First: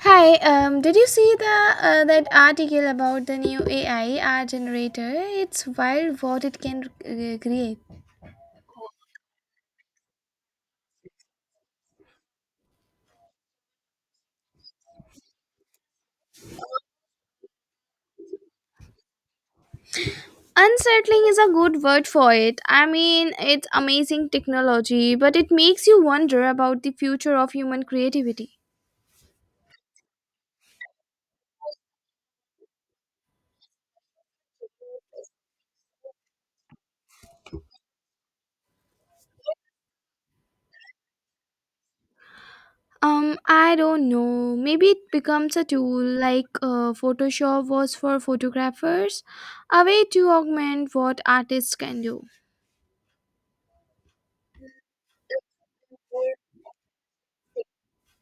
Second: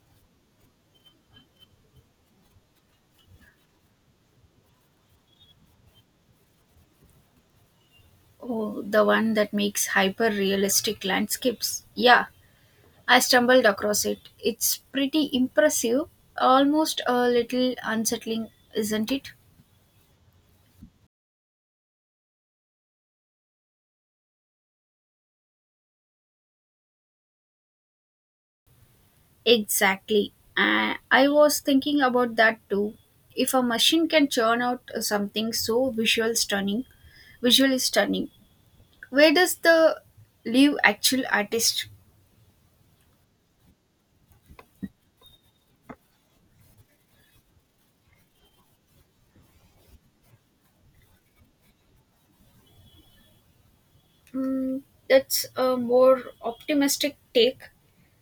Hi, did you see the that article about the new AI art generator? It's wild what it can create. Oh, the one that makes hyper realistic landscapes. Yeah, I stumbled across it. It's pretty impressive, almost a little unsettling, isn't it? Unsettling is a good word for it. I mean, it's amazing technology, but it makes you wonder about the future of human creativity. Exactly. I was thinking about that too. If a machine can churn out something so visual stunning, visually stunning, where does the leave actual artist? I don't know. Maybe it becomes a tool like Photoshop was for photographers, a way to augment what artists can do. Mm, that's a more optimistic take.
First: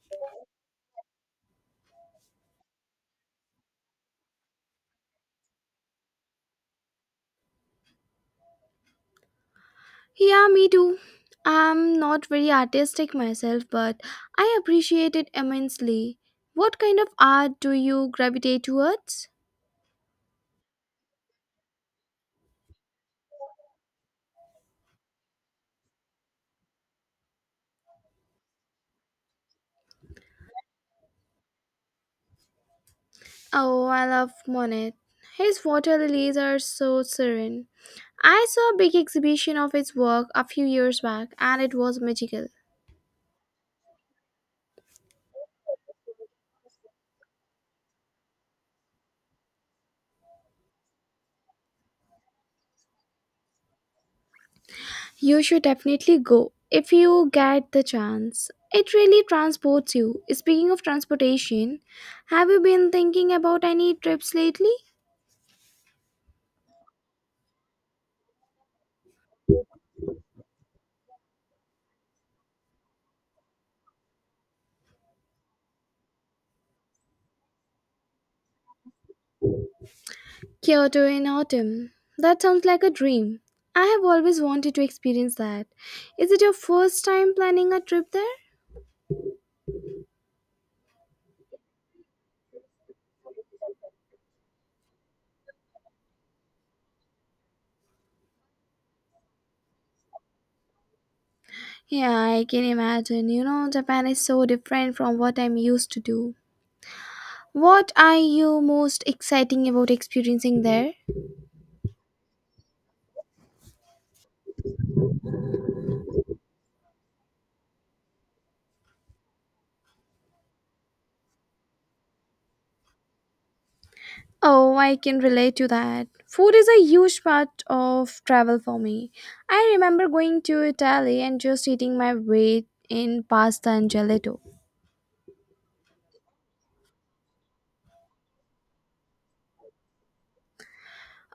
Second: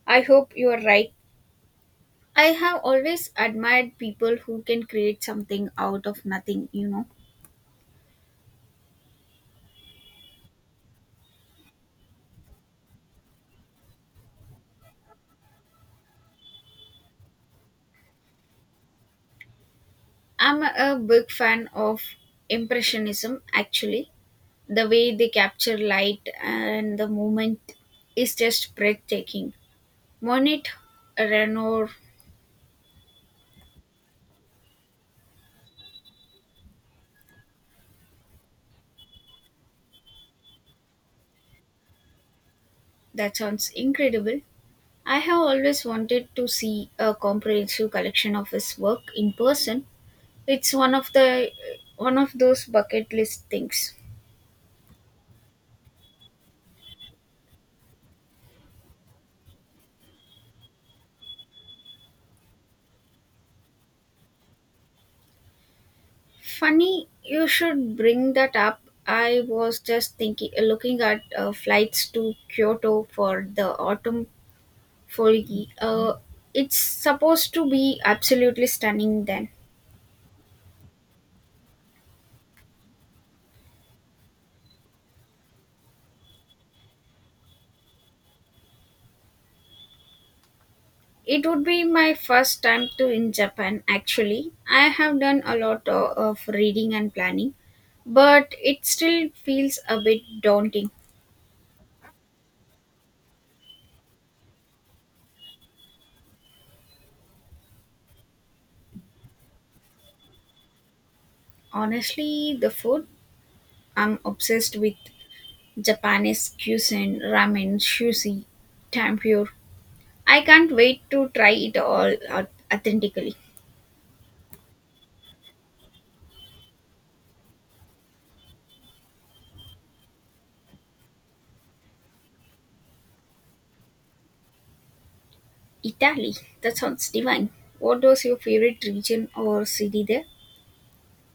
I hope you are right. I have always admired people who can create something out of nothing. Yeah, me too. I'm not very artistic myself, but I appreciate it immensely. What kind of art do you gravitate towards? I'm a big fan of Impressionism, actually. The way they capture light and the movement is just breathtaking. Monet, Renoir, Oh, I love Monet. His water lilies are so serene. I saw a big exhibition of his work a few years back, and it was magical. that sounds incredible. I have always wanted to see a comprehensive collection of his work in person. It's one of those bucket list things. You should definitely go if you get the chance. It really transports you. Speaking of transportation, have you been thinking about any trips lately? Funny, you should bring that up. I was just thinking, looking at flights to Kyoto for the autumn foliage. It's supposed to be absolutely stunning. Then Kyoto in autumn. That sounds like a dream. I have always wanted to experience that. Is it your first time planning a trip there? it would be my first time to in Japan. Actually, I have done a lot of reading and planning, but it still feels a bit daunting. Yeah, I can imagine. You know, Japan is so different from what I'm used to do. What are you most exciting about experiencing there? Honestly, the food. I'm obsessed with Japanese cuisine: ramen, sushi, tempura. I can't wait to try it all out authentically. Oh, I can relate to that. Food is a huge part of travel for me. I remember going to Italy and just eating my weight in pasta and gelato. Italy, that sounds divine. What was your favorite region or city there?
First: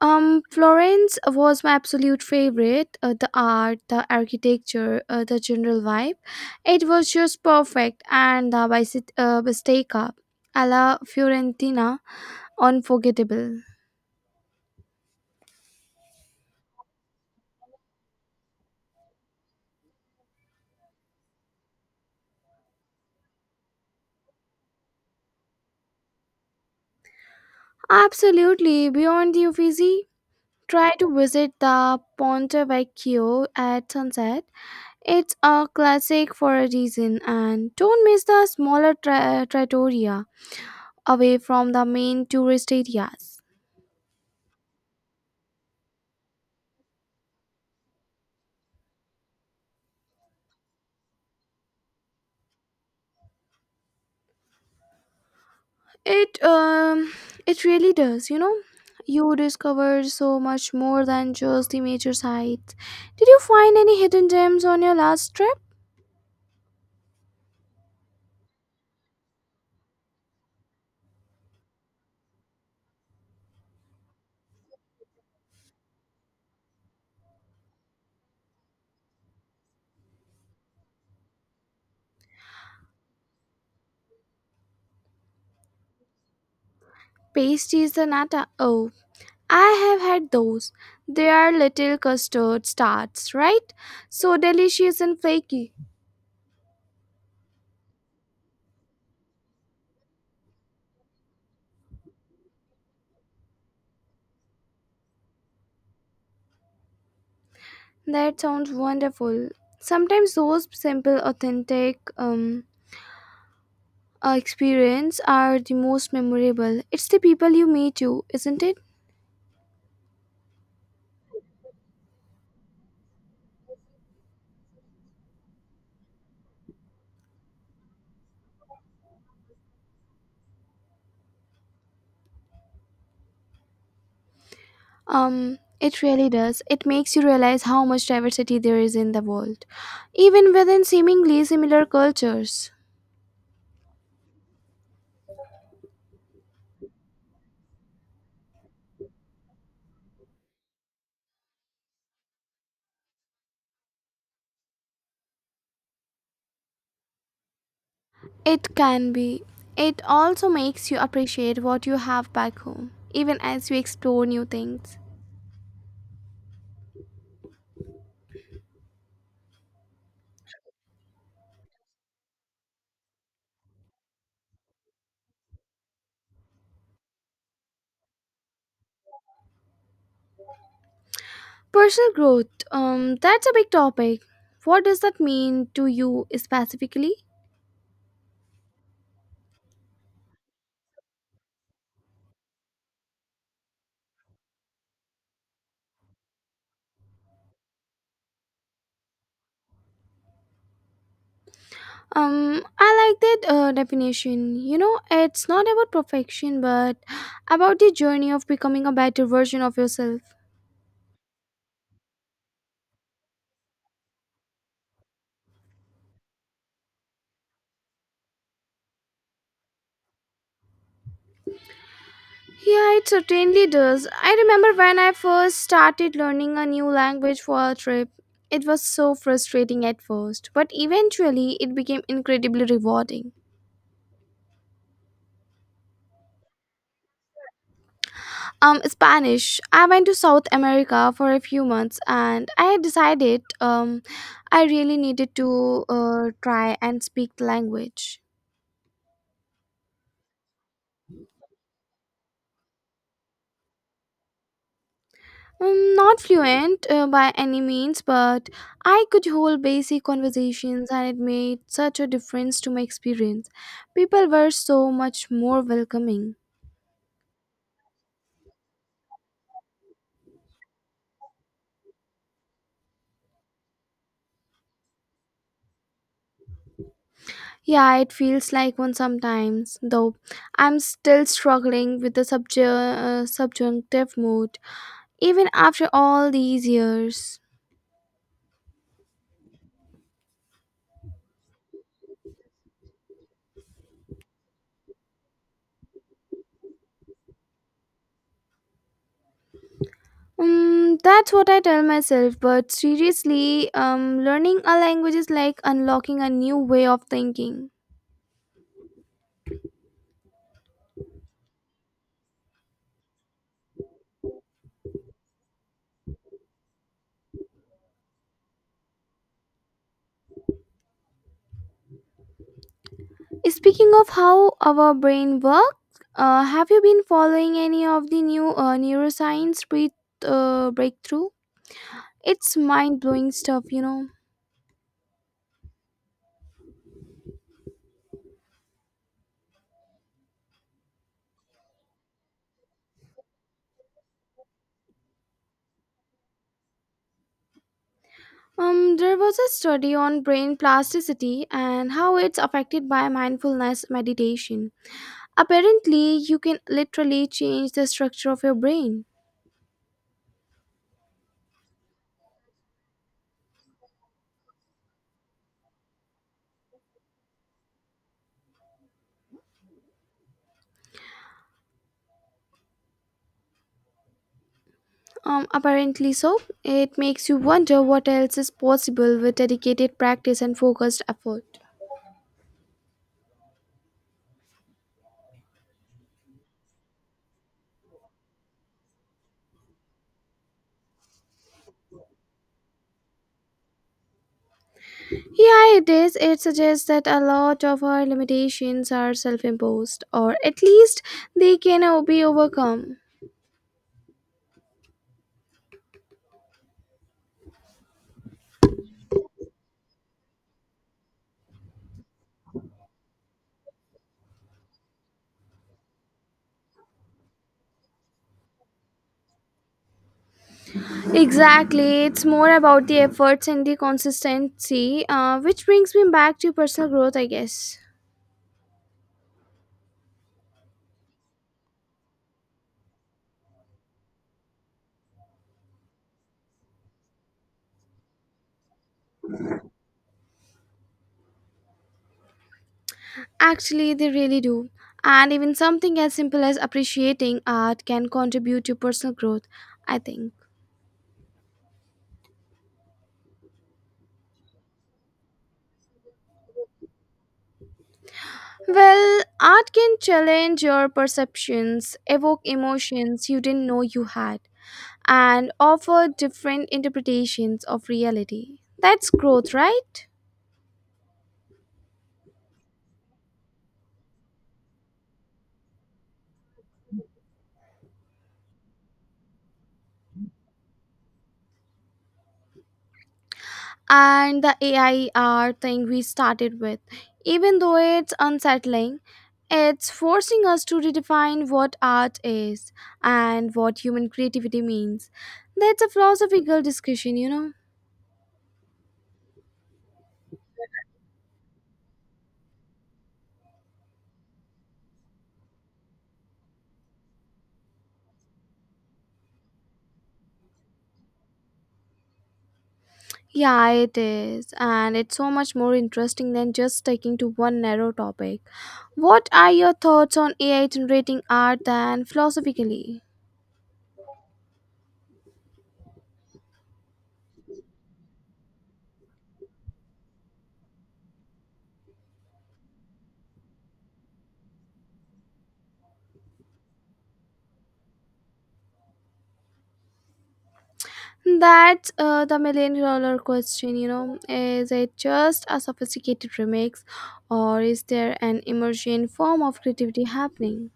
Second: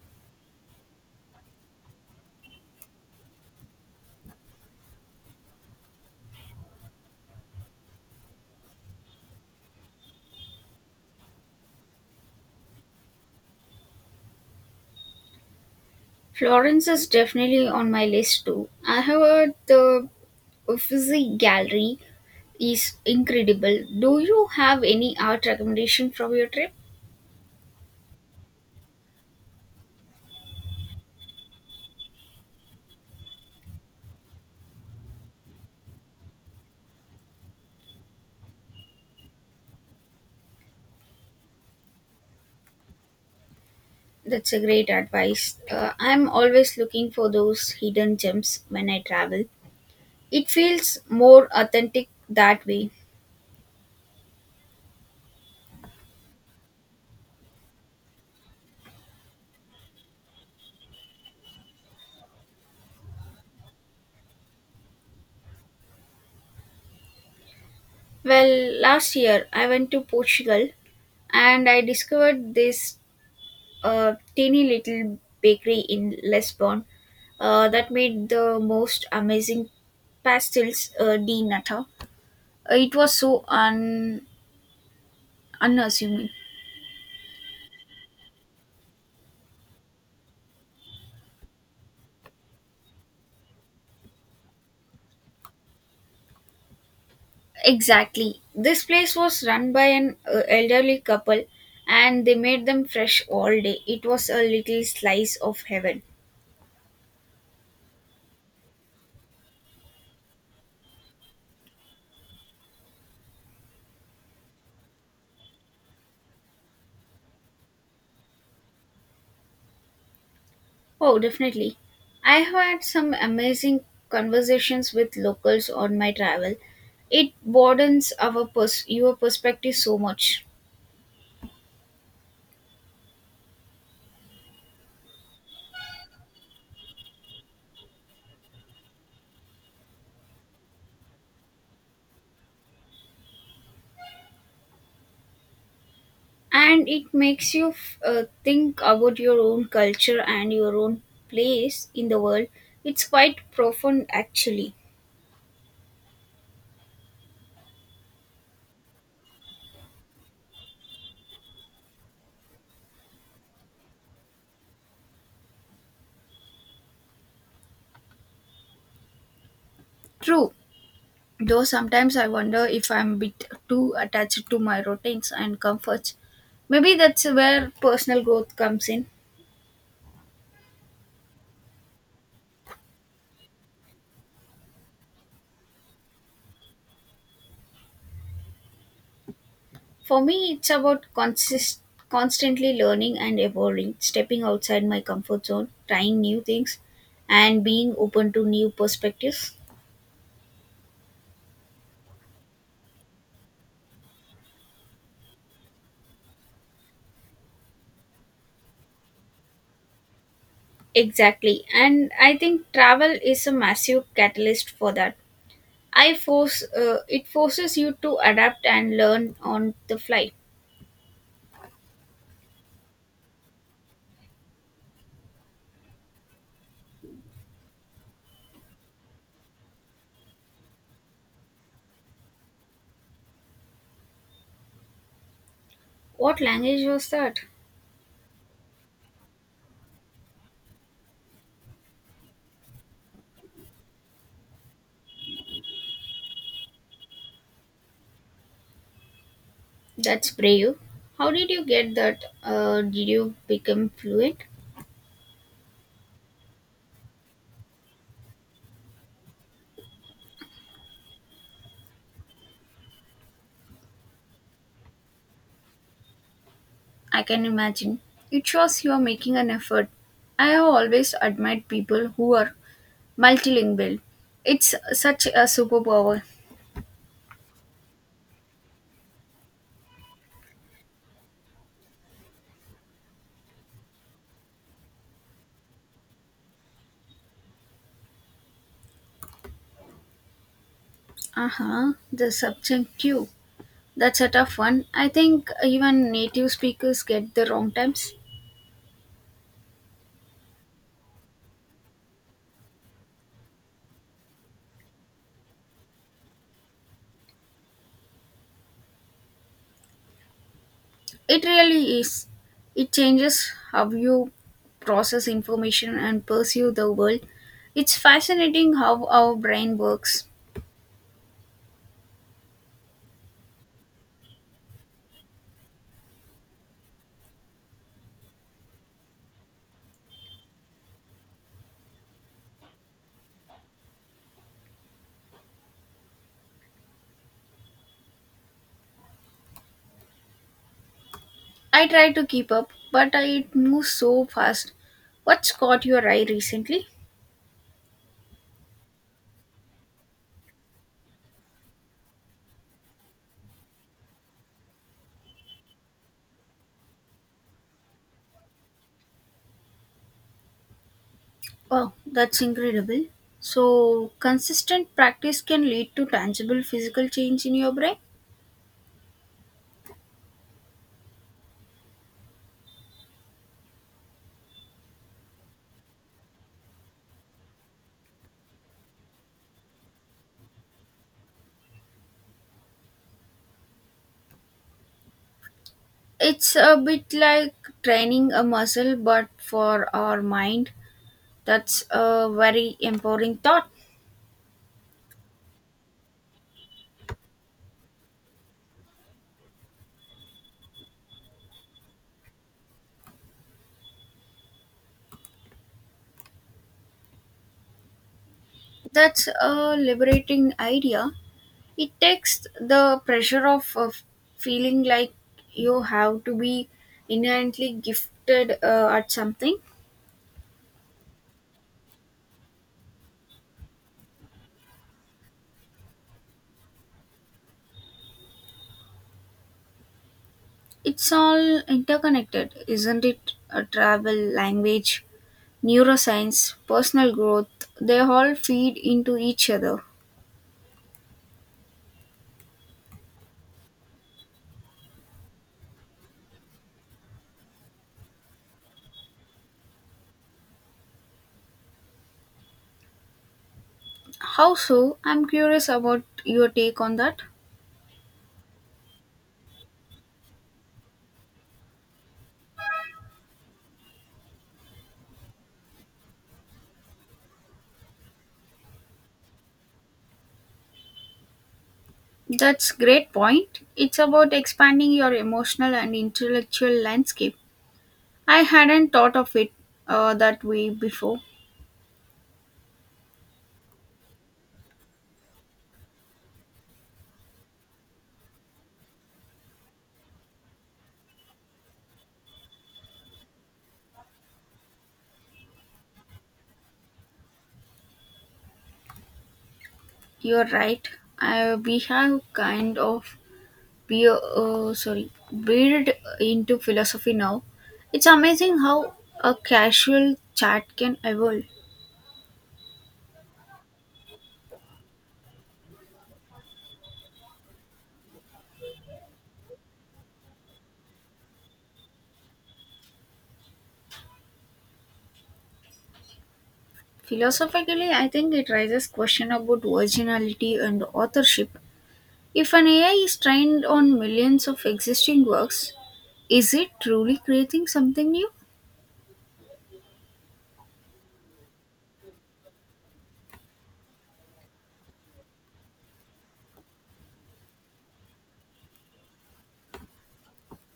Florence was my absolute favorite. The art, the architecture, the general vibe. It was just perfect, and the bicycle bistecca alla Fiorentina, unforgettable. Florence is definitely on my list too. I have heard the Uffizi Gallery is incredible. Do you have any art recommendation from your trip? Absolutely, beyond the Uffizi. Try to visit the Ponte Vecchio at sunset. It's a classic for a reason, and don't miss the smaller trattoria away from the main tourist areas. That's a great advice. I'm always looking for those hidden gems when I travel. It feels more authentic that way. It it really does, you know. You discover so much more than just the major sites. Did you find any hidden gems on your last trip? Well, last year I went to Portugal and I discovered this teeny little bakery in Lisbon that made the most amazing pastels de nata. It was so unassuming. Pasties the nata. Oh, I have had those. They are little custard tarts, right? So delicious and flaky. Exactly. This place was run by an elderly couple and they made them fresh all day. It was a little slice of heaven. That sounds wonderful. Sometimes those simple, authentic experience are the most memorable. It's the people you meet you, isn't it? Oh, definitely. I have had some amazing conversations with locals on my travel. It broadens your perspective so much, It really does. It makes you realize how much diversity there is in the world, even within seemingly similar cultures. and it makes you think about your own culture and your own place in the world. It's quite profound, actually. It can be. It also makes you appreciate what you have back home, even as you explore new things. True, though sometimes I wonder if I'm a bit too attached to my routines and comforts. Maybe that's where personal growth comes in. Personal growth, that's a big topic. What does that mean to you specifically? For me, it's about constantly learning and evolving, stepping outside my comfort zone, trying new things, and being open to new perspectives. I like that definition. You know, it's not about perfection, but about the journey of becoming a better version of yourself. Exactly. And I think travel is a massive catalyst for that. I force it forces you to adapt and learn on the fly. Yeah, it certainly does. I remember when I first started learning a new language for a trip. It was so frustrating at first, but eventually it became incredibly rewarding. What language was that? Spanish. I went to South America for a few months, and I had decided I really needed to try and speak the language. That's brave. How did you get that? Did you become fluent? Mm, not fluent by any means, but I could hold basic conversations, and it made such a difference to my experience. People were so much more welcoming. I can imagine. It shows you are making an effort. I have always admired people who are multilingual. It's such a superpower. Yeah, it feels like one sometimes, though I'm still struggling with the subjunctive mood, even after all these years. Uh huh, the subject too. That's a tough one. I think even native speakers get the wrong times. Mm, that's what I tell myself, but seriously, learning a language is like unlocking a new way of thinking. It really is. It changes how you process information and pursue the world. It's fascinating how our brain works. Speaking of how our brain works, have you been following any of the new neuroscience breakthrough? It's mind blowing stuff. I try to keep up, but it moves so fast. What's caught your eye recently? There was a study on brain plasticity and how it's affected by mindfulness meditation. Apparently, you can literally change the structure of your brain. Wow, that's incredible. So, consistent practice can lead to tangible physical change in your brain. Apparently so. It makes you wonder what else is possible with dedicated practice and focused effort. It's a bit like training a muscle, but for our mind. That's a very empowering thought. Yeah, it is. It suggests that a lot of our limitations are self imposed, or at least they can be overcome. That's a liberating idea. It takes the pressure off of feeling like you have to be inherently gifted at something. Exactly. It's more about the efforts and the consistency, which brings me back to personal growth, I guess. It's all interconnected, isn't it? Travel, language, neuroscience, personal growth, they all feed into each other. Actually, they really do. And even something as simple as appreciating art can contribute to personal growth, I think. How so? I'm curious about your take on that. Well, art can challenge your perceptions, evoke emotions you didn't know you had, and offer different interpretations of reality. That's growth, right? That's great point. It's about expanding your emotional and intellectual landscape. I hadn't thought of it that way before. And the AI art thing we started with, even though it's unsettling, it's forcing us to redefine what art is and what human creativity means. That's a philosophical discussion. You're right. I we have kind of be sorry built into philosophy now. It's amazing how a casual chat can evolve. Yeah, it is. And it's so much more interesting than just sticking to one narrow topic. What are your thoughts on AI generating art and philosophically? Philosophically, I think it raises question about originality and authorship. If an AI is trained on millions of existing works, is it truly creating something new? That's the million dollar question. Is it just a sophisticated remix, or is there an emergent form of creativity happening?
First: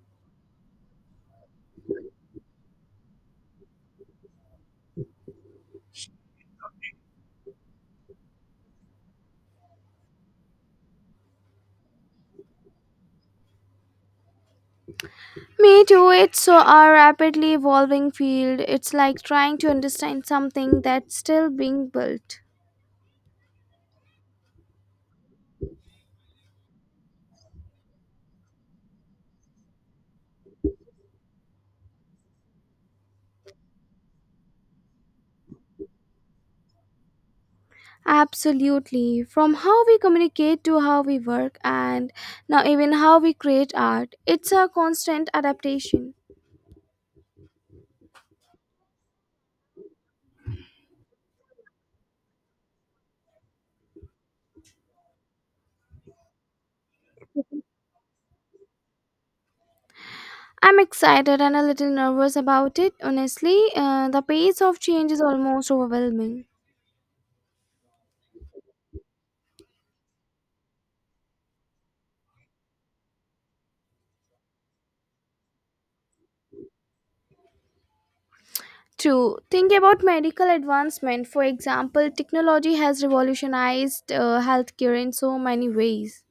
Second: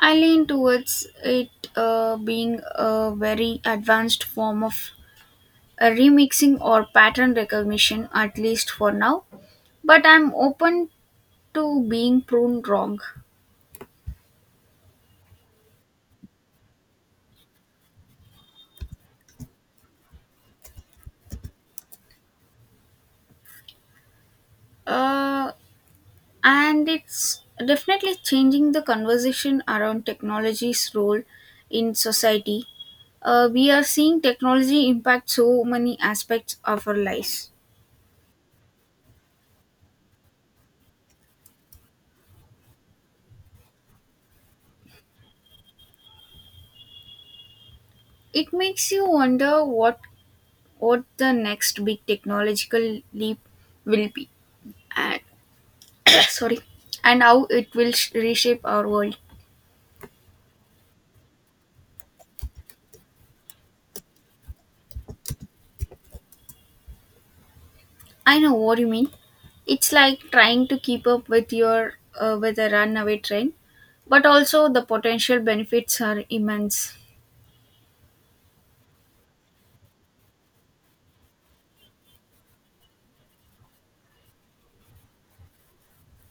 I lean towards it being a very advanced form of a remixing or pattern recognition, at least for now, but I'm open to being pruned wrong. Me too, it's so a rapidly evolving field. It's like trying to understand something that's still being built. uh, and it's definitely changing the conversation around technology's role in society. We are seeing technology impact so many aspects of our lives. Absolutely. From how we communicate to how we work, and now even how we create art, it's a constant adaptation. It makes you wonder what the next big technological leap will be and sorry and how it will reshape our world. I'm excited and a little nervous about it, honestly. The pace of change is almost overwhelming. I know what you mean. It's like trying to keep up with your with a runaway train, but also the potential benefits are immense. True. Think about medical advancement. For example, technology has revolutionized healthcare in so many ways.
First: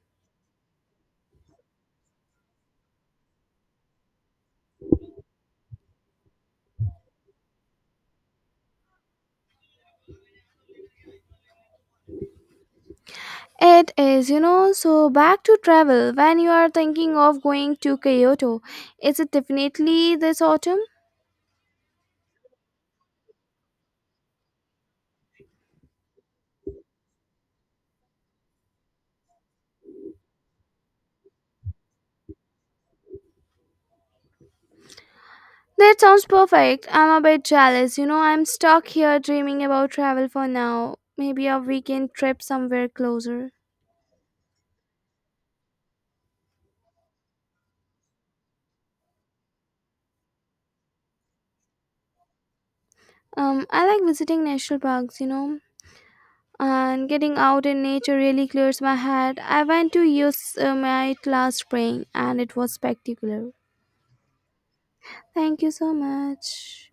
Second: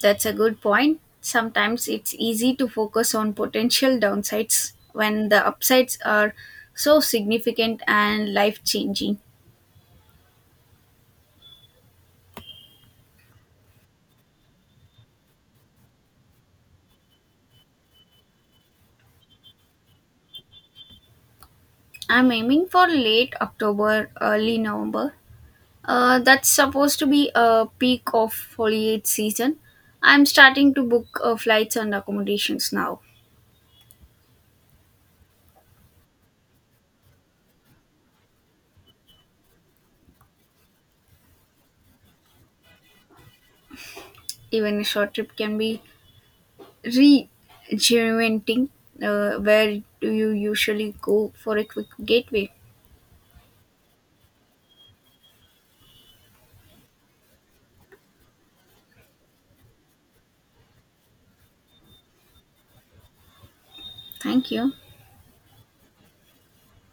That's a good point. Sometimes it's easy to focus on potential downsides when the upsides are so significant and life-changing. It is, so back to travel. When you are thinking of going to Kyoto, is it definitely this autumn? I'm aiming for late October, early November. That's supposed to be a peak of foliage season. I'm starting to book flights and accommodations now. That sounds perfect. I'm a bit jealous. You know, I'm stuck here dreaming about travel for now. Maybe a weekend trip somewhere closer. Even a short trip can be rejuvenating. Where do you usually go for a quick gateway? I like visiting national parks. And getting out in nature really clears my head. I went to use my last spring and it was spectacular. Thank you. Thank you so much.